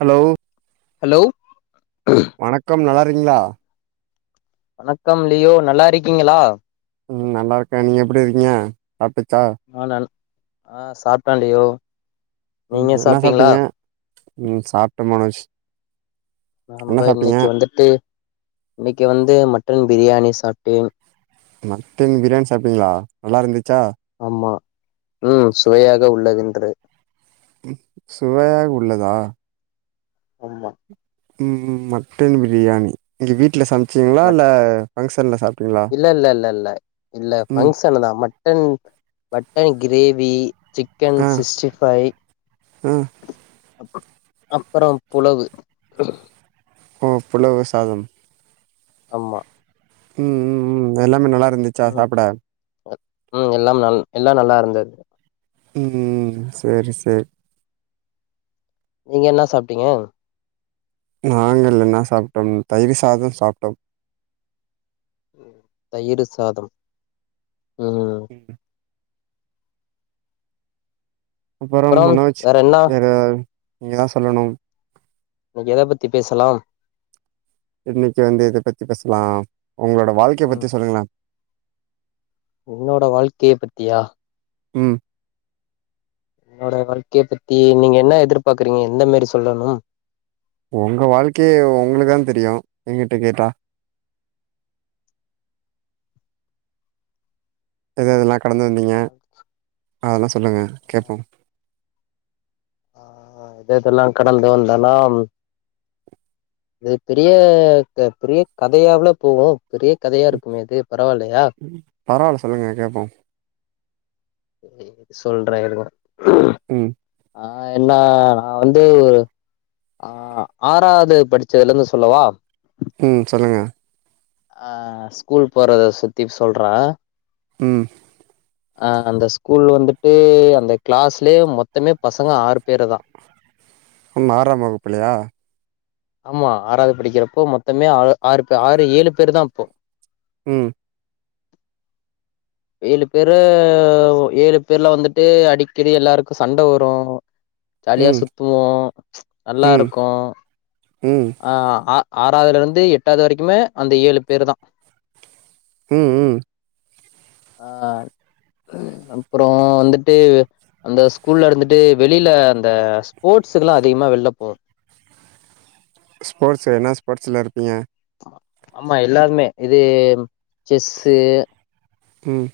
Hello hello வணக்கம் நல்லா இருக்கீங்களா வணக்கம் லியோ நல்லா இருக்கீங்களா ம் நல்லா இருக்கே நீங்க எப்பிடி இருக்கீங்க ஆபிச்சா ஆ நன் ஆ சாப்பிட்ட லியோ ம் நீங்க என்ன சாப்ட்டீங்களா சாப்பிட்டீங்க ம் சாப்பிட்ட மனோஜ் என்ன நம்பா சாப்ட்டீங்க இன்னிக்கு வந்துட்டு இன்னிக்கு வந்து மட்டன் பிரியாணி சாப்பிட்டேன் மட்டன் பிரியாணி சாப்டீங்களா நல்லா இருந்துச் ஆமா ம் சுவையாக உள்ளவது இன்றே சுவையாக உள்ளதா அம்மா ம் ம் மட்டன் பிரியாணி இங்க வீட்ல சம மட் இல்ல இல்ல இல்ல இல்ல இல்ல ம் பங்க்ஷன்தா மட் மட்டன் கிரேவி சிக்கன் ஆ சிஸ்டி ஃபை ஆ அப் அப்புறோ புலவு ஓ புலவு சாதம் அம்மா ம் ம் ம் எல்லாமே நல்லா இருந்துச்சா ம் சாப்பிட ம் எல்லாம் நல் எல்லாம் நல்லா இருந்தது ம் ம் சேரி சேர் நீங்க என்ன சாப்பிட்டீங்க நாங்கள் என்ன சாப்ட்டோம் தயிர் சாதம் சாப்ட்டோம் தயிரு சாதம் ம் ம் அப்புறம் மனோஜ் வேற நீங்கதான் சொல்லனும் இன்னைக்கு எதை பத்தி பேசலாம் இன்னைக்கு வந்து எத பத்தி பேசலாம் உங்களோட வாழ்க்கையை ம் பத்தி சொல்லுங்களேன் என்னோட வாழ்க்கையை பத்தியா ம் என்னோட வாழ்க்கையை பத்தி நீங்க என்ன எதிர்பாரக்குறீங்க எந்த மாரி சொல்லனும் உங்க வாழ்க்கையே உங்களுக்குதான் தெரியும் எங்கிட்ட கேட்டா து நாக் கடந்து வந்தீங்க அதெல்லாம் சொல்லுங்க கேப்போம் ஆ ஆ இத இதெல்லாம் கடந்து வந்தன்னா இது பெரிய பெரிய கதையாவுள போவும் பெரிய கதையா இருக்குமே இது பரவாயில்லையா பரவால்ல சொல்லுங்க கேட்போம் சொல்றேன் இருங்க ம் ஆ என்ன நா வந்து ஆ ஆறாவது படிச்சதுலருந்து சொல்லவா ம் சொல்லுங்க ஆ ஸ்கூல் போறத சுத்தி சொல்றேன் ம் அ அந்த ஸ்கூல் வந்துட்டு அந்த கிளாஸ்லே மொத்தமே பசங்க ஆறு பேரு தான் உன் ஆறாம் வகுப்புலையா ஆமா ஆறாவது படிக்கிறப்போ மொத்தமே ஆ ஆறு பேர் ஆறு ஏழு பேரு தான் அப்போ ம் ஏழு பேரு ஏழு பேர்ல வந்துட்டு அடிக்கடி எல்லாருக்கும் சண்ட வரும் ஜாலியா ம் சுத்துவோம் நல்லா ம் இருக்கும் ம் ஆ ஆ ஆறாவதுல இருந்து எட்டாவது வரைக்குமே அந்த ஏழு பேரு தா ம் ம் ஆ அப்பறோ வந்துட்டு அந்த ஸ்கூல்ல இருந்துட்டு வெளியில அந்த ஸ்போர்ட்ஸுக்குல்லா அதிகமா வெள்ல போ ஸ்போர்ட்ஸ்ஸு என்னா ஸ்போர்ட்ஸ்ல இருப்பீங்க ஆமா எல்லாருமே இது செஸ்ஸு ம்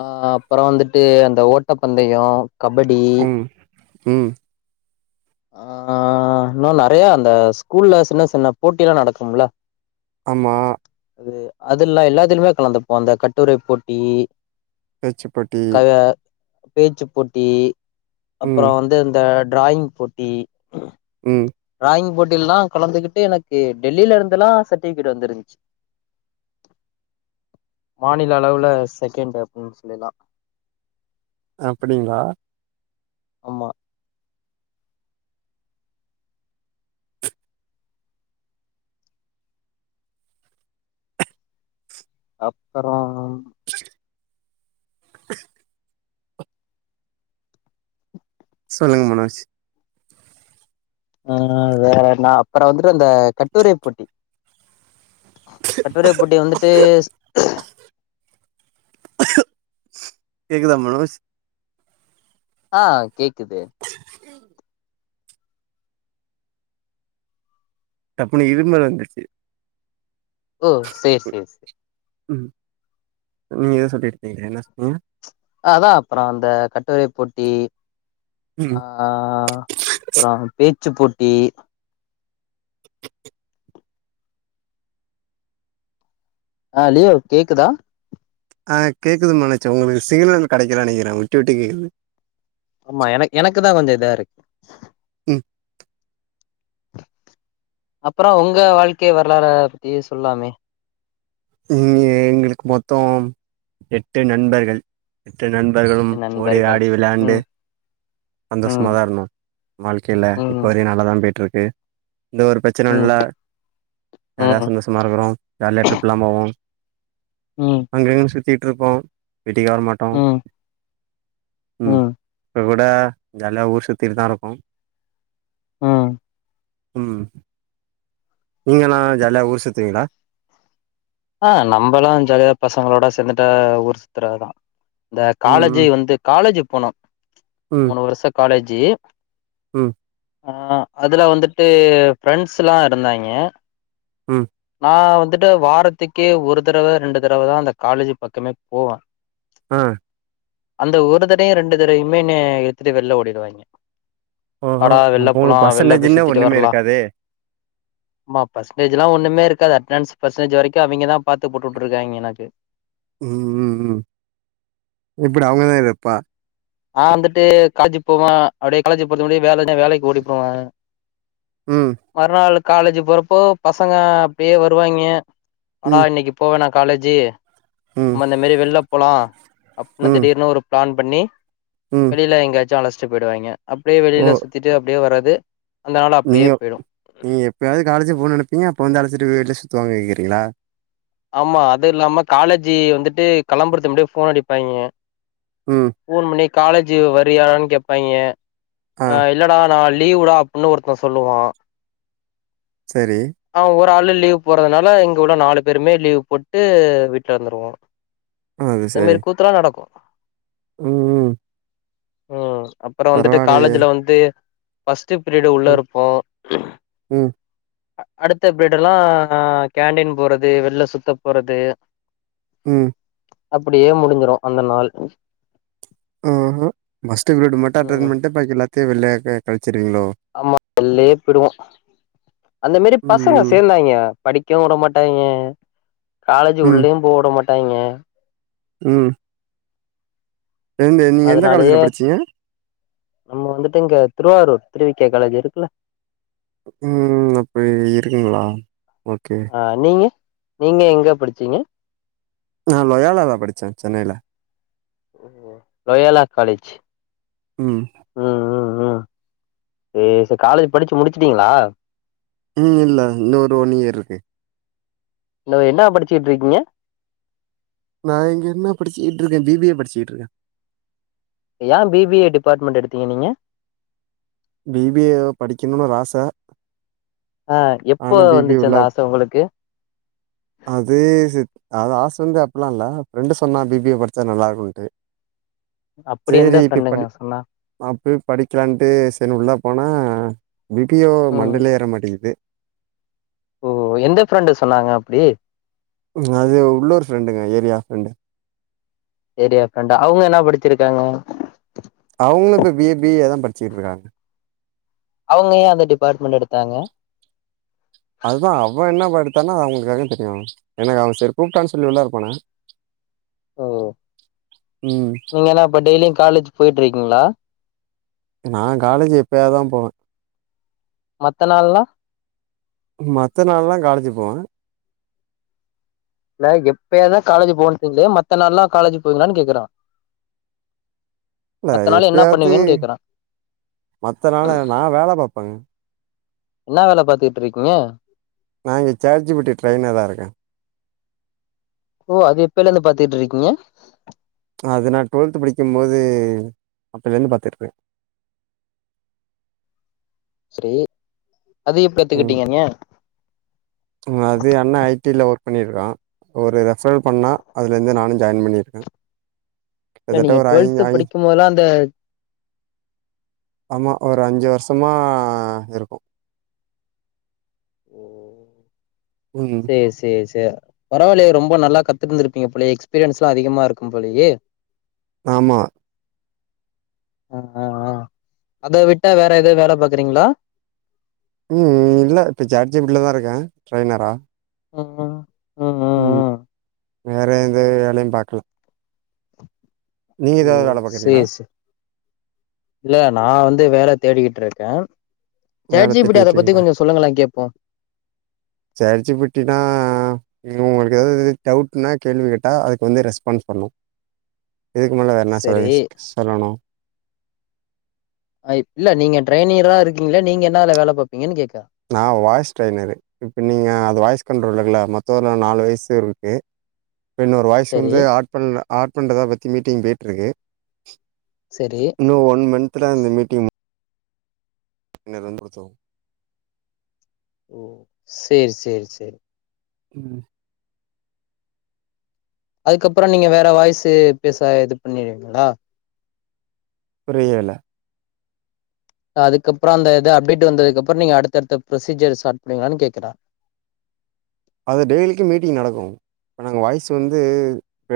ஆ அப்றோ வந்துட்டு அந்த ஓட்ட பந்தயு ம் ம் ஆ இன்னோ நறையா அந்த ஸ்கூல்ல சின்ன சின்ன போட்டி எல்லா நடக்கும் இல்ல ஆமா அது அதுல்லா எல்லாத்துலயுமே கலந்துப்போ அந்த கட்டுரை போட்டி பேச்சி போட்டி பேச்சிப் போட்டி அப்புற ம் வந்து இந்த டிராயிங் போட் டி ம் டிராயிங் போட்டி எல்லா கலந்துகிட்டு எனக்கு டெல்லில இருந்துல்லா சட்டிபிகேட் வந்துருந்துச்சி மாநில அளவுல செகன்ட் அப்டின்னு சொல்லிலா அப்டிங்ளா ஆமா அப்பறம் [inaudible] சொல்லுங்க மனோஜ் ஆ வேற நா அப்புற வந்துட்டு அந்த கட்டுரை போட்டி கட்டுரைப்போட்டி வந்துட்டு கேக்குதா மனோஜ் ஆ கேக்குதே டப்புன்னு இரும்பல் வந்துடுச்சி ஓ செரி செரி செ ம் நீங்க எதோ சொல்லிட்டு இருந்தீங்களே என்னா சொன்னிங்க அதா அப்புறம் அந்த கட்டுரை போட்டி ஆ ம் அப்புறம் பேச்சி போட் டி ஆ லியோ கேக்குதா ஆ கேக்குதுங் மனோஜ் ஒங்களுக்கு சிக்னல் கெடைக்கல நெனைக்கிறே விட்டு விட்டு கேக்குது ஆமா எனக் எனக்கு தான் கொஞ்சம் இதா இருக்கு ம் அப்புறம் உங்க வாழ்க்கைய வரலாற பத்தி சொல்லாமே நீங்க எங்களுக்கு மொத்தம் எட்டு நண்பர்கள் நண்பர்களு ஓடி நண்பர்கள் ஆடி விளாண்டு ம் சந்தோஷமா ம் தா இருந்தோ வாழ்க்கையில இப்போ ம் வரையு நல்லா தா போயட்டு இருக்கு கு எந்த ஒரு பிரச்சின ம் இல்ல ஜாலியா ம் சந்தோஷமா இருக்கிறோ ஜாலியா ட்ரிப் உ ம் அங்க எங்க சு இட்ருப்போ வீட்டுக்கேவரமாட்டோ ம் ம் இப்போ கூட ஜாலியா ஊர் சுத்தட்டுதா இருக்கோஉ ம் நீங்கன்னா ஜாலியா ஊர் சுத்துவீங்களா ஆ நம்மல்லா ஜாலியா பசங்களோட சேர்ந்துட்டு ஊர் சுத்துறதா இந்த ம் காலேஜி வந்து காலேஜ் போனோ மூணு வருஷ காலேஜ் ஜி உ ஆ அதுல வந்துட்டு ஃப்ரெண்ஸ்ல்லா இருந்தாங்க உ நா வந்துட்டு வாரத்துக்கே ஒரு தடவ ரெண்டு தடவ தா அந்த காலேஜ் பக்கமே போவே ஆ அந்த ஒரு தடையு ரெண்டு தடையுமேனு எடுத்துட்டு வெளில ஓடிடுவே ஓஹோ அடா வெள்ள அப்போ போலா உங்களுக்கு வெள்ள போய் பர்சன்டேஜ்ன்னே சுத்திட்டு ஒண்ணுமே வரலா இருக்காதே ஆமா பர்ன்டேஜ்ல்லா ஒண்ணுமே அட்னன்ஸ் பர்சன்டேஜ் வரைக்கு அவிங்கதா பாத்து போட்டுட்ருக்காங்க எனக்கு உ உ உ எப்படி அவங்கதா இருப்பா நா வந்துட்டு காலேஜிக்கு போவேன் அப்படியே காலேஜ் போறது முடியே வேலை வேலைக்கு ஓடி போட்வே ம் மறுநாள்க் காலேஜ் போறப்போ பசங்க அப்டியே வருவாங்க ஆனா ம் இன்னைக்கு போவேனா காலேஜி ம் ம்அந்ந மாரி வெல்ல போளா அப்டின்னு ம் திடீர்னு ஒரு பிளான் பண்ணி ம் வெளில எங்காச்சு அழச் ச்சுபெய்டுவாங்க அப்டியே ஓ வெளியில சுத்திட்டு அப்டியே வர்ரது நீங்க நீங்க எப்பாவது காலேஜ் போன்னு நெனப்பீங்க அப்ப வந்து அழச்சி வல சுத்து வாங்கங்குறீங்ளா ஆமா அது இல்லாம காலேஜி வந்துட்டு கெளம்புறத்துக்கு முன்னாடியே ஃபோன் அடிப்பாங்க ம் ஃபோன் பண்ணி காலேஜ் வரியான்னு கேப்பாங்க ஆ இல்லடா நா லீவுடா அப்டின்னு ஒருத்த சொல்லுவா சரி ஒத்தாளு லீவ் போறதுனால இங்க உள்ள நாலு பேருமே லீவ் போட்டு வீட்ல இருந்துருவோ இந்தமாரி கூத்தல்லா நடக்கு உம் உம் உம் அப்புற வந்துட்டு காலேஜ்ல வந்து பஸ் ஃபஸ்ட் பீரியடு உள்ள ம் இருப்போ ம் அடுத்த பீரிடூ எல்லா நா கேன்டீன் போறது வெள்ள சுத்த போறது உம் அப்டியே முடிஞ்சிரு அந்த நாள் ம்ஹு பஸ்ட்டு பீரியடு மட்டு ம் அட்டன்பன்னிட்டு பாக்கி எல்லாத்தயு வெள்ளேயே கழுச்சி அப்டிங்ளோ வெள்லே போயிடுவோ அந்த மாரி ம் பசங்க ம் சேந்தாங்க படிக்கவு விடமாட்டாங்க காலேஜு உள்ளேயு போகவிட மாட்டாங்க மாட்டங்க உம் காலேஜ்ல அதனாலயே படிச்சீங்க நம்ம வந்துட்டு இங்க திருவாரூர் திருவி கே காலேஜ் இருக்குல உம் ம் அப்டி இருக்குங்ளா அ நீங்க நீங்க எங்க படிச்சீங்க நான் லொயோலா ல படிச்சே சென்னைல்ல லொயாலா காலேஜ் ம் ம் ம் ம் சே சேரி காலேஜ் படிச்சி முடிச்சிட்டீங்களா ம் இல்ல இன்னொரு ஒன் இயர் இருக்கு இன்னு என்னா படிச்சிட்டு இருக்கீங்க நா இங்க என்ன படிச்சிட்டு இருக்கே பிபிஏ படிச்சிட்டு இருக்கே ஏ பிபிஏ டிபார்ட்மெண்ட் எடுத்தீங்க நீங்க பிபிஏ படிக்கணுன் ஒரு ஆச ஆ எப்ப ஆனா வந்துச்சி அந்த ஆச உங்களுக்கு அதே சித் அது ஆச வந்து அப்பில்லா இல்ல ஃப்ரெண்டு சொன்னா பிபிஏ படிச்சா நல்லா இருக்கும்ன்ட்டு அப்படி எந்த சேரி இப்ப ஃப்ரெண்டுங்க படி சொன்னா ஆ போய் படிக்கலாண்ட்டு சரினு உள்ள போனா பிபியோ ம் மண்டைல ஏற மாட்டேங்குது ஓ எந்த ஃப்ரெண்டு சொன்னாங்க அப்பிடி அது உள்ளொரு ஃப்ரெண்டுங்க ஏரியா ஃப்ரெண்டு ஏரியா ஃபிரெண்ட அவுங்க என்ன படிச்சிருக்காங்க அவங்களு இப்ப பிஏ பிஏதா படிச்சிட்டு இருக்காங்க அவுங்க ஏ அந்த டிபார்ட்மெண்ட் எடுத்தாங்க அதா அவன் என்ன படுத்தான்னா அ அவங்களுக்காக தெரியு எனக்கு அவ சரி கூப்பிட்டான் சொல்லி உள்ளாரப் போனே ஓ ம் நீங்க என்ன இப்ப டெய்லியு காலேஜ் போயிட்டு இருக்கீங்களா நா காலேஜ் எப்பயாதா போவே மத்த நாள்லா மத்த நாள்ல்லா காலேஜ் போவே இல்ல எப்பயாதா காலேஜ் போவனுங்களே மத்த நாள்ல்லா காலேஜ் போவீங்களான் கேக்குறா நா மத்த நாள் என்ன எப்பியாது பண்ணுவீங்கன்னு கேக்குறா மத்த நாள் நா வேல பாப்பேங்க இன்னா வேல பாத்துட்டு இருக்கீங்க நா இங்க சேட்ஜிபிட்டி ட்ரெயினரா இருக்கே ஓ அது எப்பில இருந்து பாத்துட்டு இருக்கீங்க அது நா டுவெல்த் படிக்கும்போது அப்பைலந்து பாத்துட்டு இருக்கே சரி அது எப்ப ம் கத்துக்கிட்டீங்க நீங்க அது அண்ணா ஐடில ஒர்க் பண்ணிருக்கா ஒரு ரெ ஃப்ரல் பண்ணா அதுல இருந்து நானு ஜாயின் பண்ணியிருக்கே. இல்ல நீங்க டொல்த் படிக்கும்போல்லா அந்த ஆமா ஒரு அஞ்சு வருஷமா இருக்கோம் ம் சேரி சேரி பே பரவாயில்லயே ரொம்ப நல்லா கத்துட்டுந்திருப்பீங்க போலையே எக்ஸ்பீரியன்ஸ் எல்லாம் அதிகமா இருக்கும் போலையே ஆமா ஆ ஆ ஆ அத விட்டா வேற எதாவது வேலை பாக்குறீங்களா ம் இல்ல இப்ப சாட் ஜி பி டி ல தான் இருக்கேன் ட்ரெய்னர்ரா ம் ம் ம் ம் வேற எந்த வேலையும் பாக்கல நீங்க எதாவது ம் வேல பாக்குறீங்களா சேரி சே இல்ல நான் வந்து வேல தேடிக்கிட்டு இருக்கேன் வேலை தேடிட்டுயிருக்கிங்களா கேப்போ சாட் ஜி பி டி னா நீங்க உங்களுக்கு ஏதாவது டவுட்ன்னா கேள்வி கேட்டா அதுக்கு வந்து ரெஸ்பான்ஸ் பண்ணும் இதுக்கு மேல வேற என்ன சொல் சரி சொல்லனும் இல்ல நீங்க ட்ரைனியர்ரா இருக்கீங்களா நீங்க என்னா வேலை பாப்பிங்கன்னு கேக்கு நான் வாய்ஸ் ட்ரெய்னரு இப்ப நீங்க அது வாய்ஸ் கண்ட்ரோல் இருக்குல மொத்தம் நாலு வாய்ஸ் இருக்கு என்னொட வாய்ஸ் சரி வந்து ஆட் பண்ணல ஆட் பண்ணுறத பத்தி மீட்டிங் போய்ட்டு இருக்கு சரி இன்னும் ஒன் மந்துல இந்த மீட்டிங் என்ன [unintelligible] ஓ செரி செரி செரி ம் அதுக்கப்புறம் நீங்க வேற வாய்சு பேச இது பண்ணிருவிங்களா புரியல அதுக்கு அப்புறம் அந்த இத அப்டேட் வந்ததுக்கு அப்புறம் நீங்க அடுத்தடுத்த ப்ரொசீஜர் ஸ்டார்ட் பண்ணுவிங்களான்னு கேக்குறேன் அது டெய்லிக்கும் மீட்டிங் நடக்கும் இப்ப நாங்க வாய்ஸ் வந்து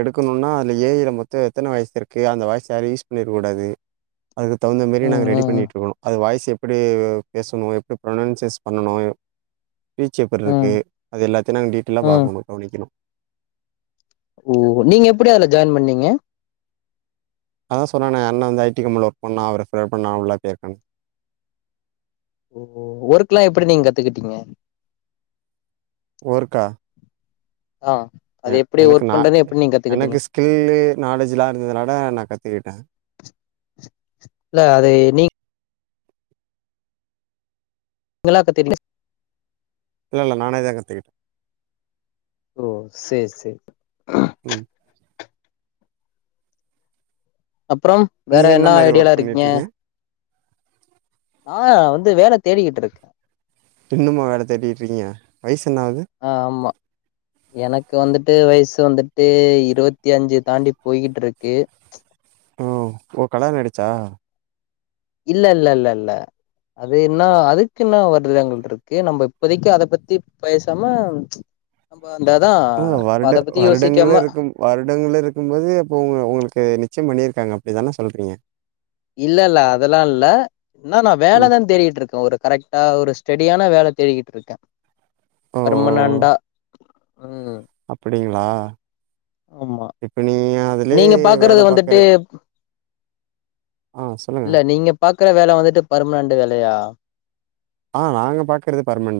எடுக்கனும்னா அதுல ஏ ஐ ல மொத்தம் எத்தனை வாய்ஸ் இருக்கு அந்த வாய்ஸ் யாரும் யூஸ் பண்ணிருக்கூடாது அதுக்கு தகுந்த மாரி ம் நாங்க ரெடி ம் பண்ணிட்டு இருக்கோம் அது வாய்ஸ் எப்படி பேசணும் எப்படி ப்ரனன்சியேஷன் பண்ணணும் ஸ்பீச் எப்படி ம் இருக்கு ம் அது எல்லாத்தையும் நாங்க டீட்டெயில்லா ம் பார்க்கனும் கவனிக்கனும் ஓ நீங்க எப்படி அதுல ஜாயின் பண்ணீங்க அதான் சொன்னேனே அண்ணண் வந்து ஐடி கம்பெனில ஒர்க் பண்ணா அவர் ஹெல்ப் பண்ண உள்ள போயிருக்கேன்னு ஓ ஒர்க் எல்லாம் எப்படி நீங்க கத்துக்கிட்டீங்க ஓர்க்கா ஆ அது எ எப்டி எனக்கு ஒர்க் நா பண்றது எப்டி நீங்க கத்துக்கிட்டீங்க எனக்கு ஸ்கில்லு நாலேஜுலா இருந்ததுனால நா கத்துக்கிட்டே இல்ல அது [unintelligible] இல்லெல்ல நானே தா கத்துக்கிட் ஓ சே சே ம் அப்றம் வேற நீங்க என்ன மாரி ஐடியால ஒர்க் இருக்கீங்க? பண்ணிட்ருக்கீங்க? ஆ வந் து வேல தேடிக்கிட்ருக்க ட்ருக்கிங்க வயசு என்ன ஆகுது? அ‌ ஆமா எனக் கு வந்துட்டு வயசு வந்துட்டு இருவத்தி அஞ்சு தாண்டி போய்கிட்ருக்கு ம் ஓ கல்யாண ஆயிடுச்சா இல்லெல்லெல்லெல்ல அது என்ன அதுக்கு என்ன வருடங்கள்ருக்கு நம்ப இப்பதைக்கு அத பத்தி பேசாம அந்த அதா ஓ வருட அத பத்தி வருடங்கள யோசிக்காம இருக்கும் வருடங்களுருக்கும் போது அப்ப உங்க உங்ளுக்கு நிச்யம் பண்ணிரு க்காங்க அப்டிதான சொல்றீங்க இல்லல்ல அதெல்லா இல்ல என்ன நா ம் வேலதா தேடிட்ருக்கே ஒரு கரெக்டா ஒரு ஸ்டெடியான வேல தேடிகிட்ருக்கே பர்மனெண்டா அப்பிடிங் ளா ஆமா இப்ப நீங்க அதுலே நீங்க வேல பாக்குறது வந்துட்டு பாக்குற ஆ சொல்லுங்க குற வேல வந்துட்டு பர்மனன்டு வேலயா? ஆ நாங்க பாக்குறது பர்மனன்ட்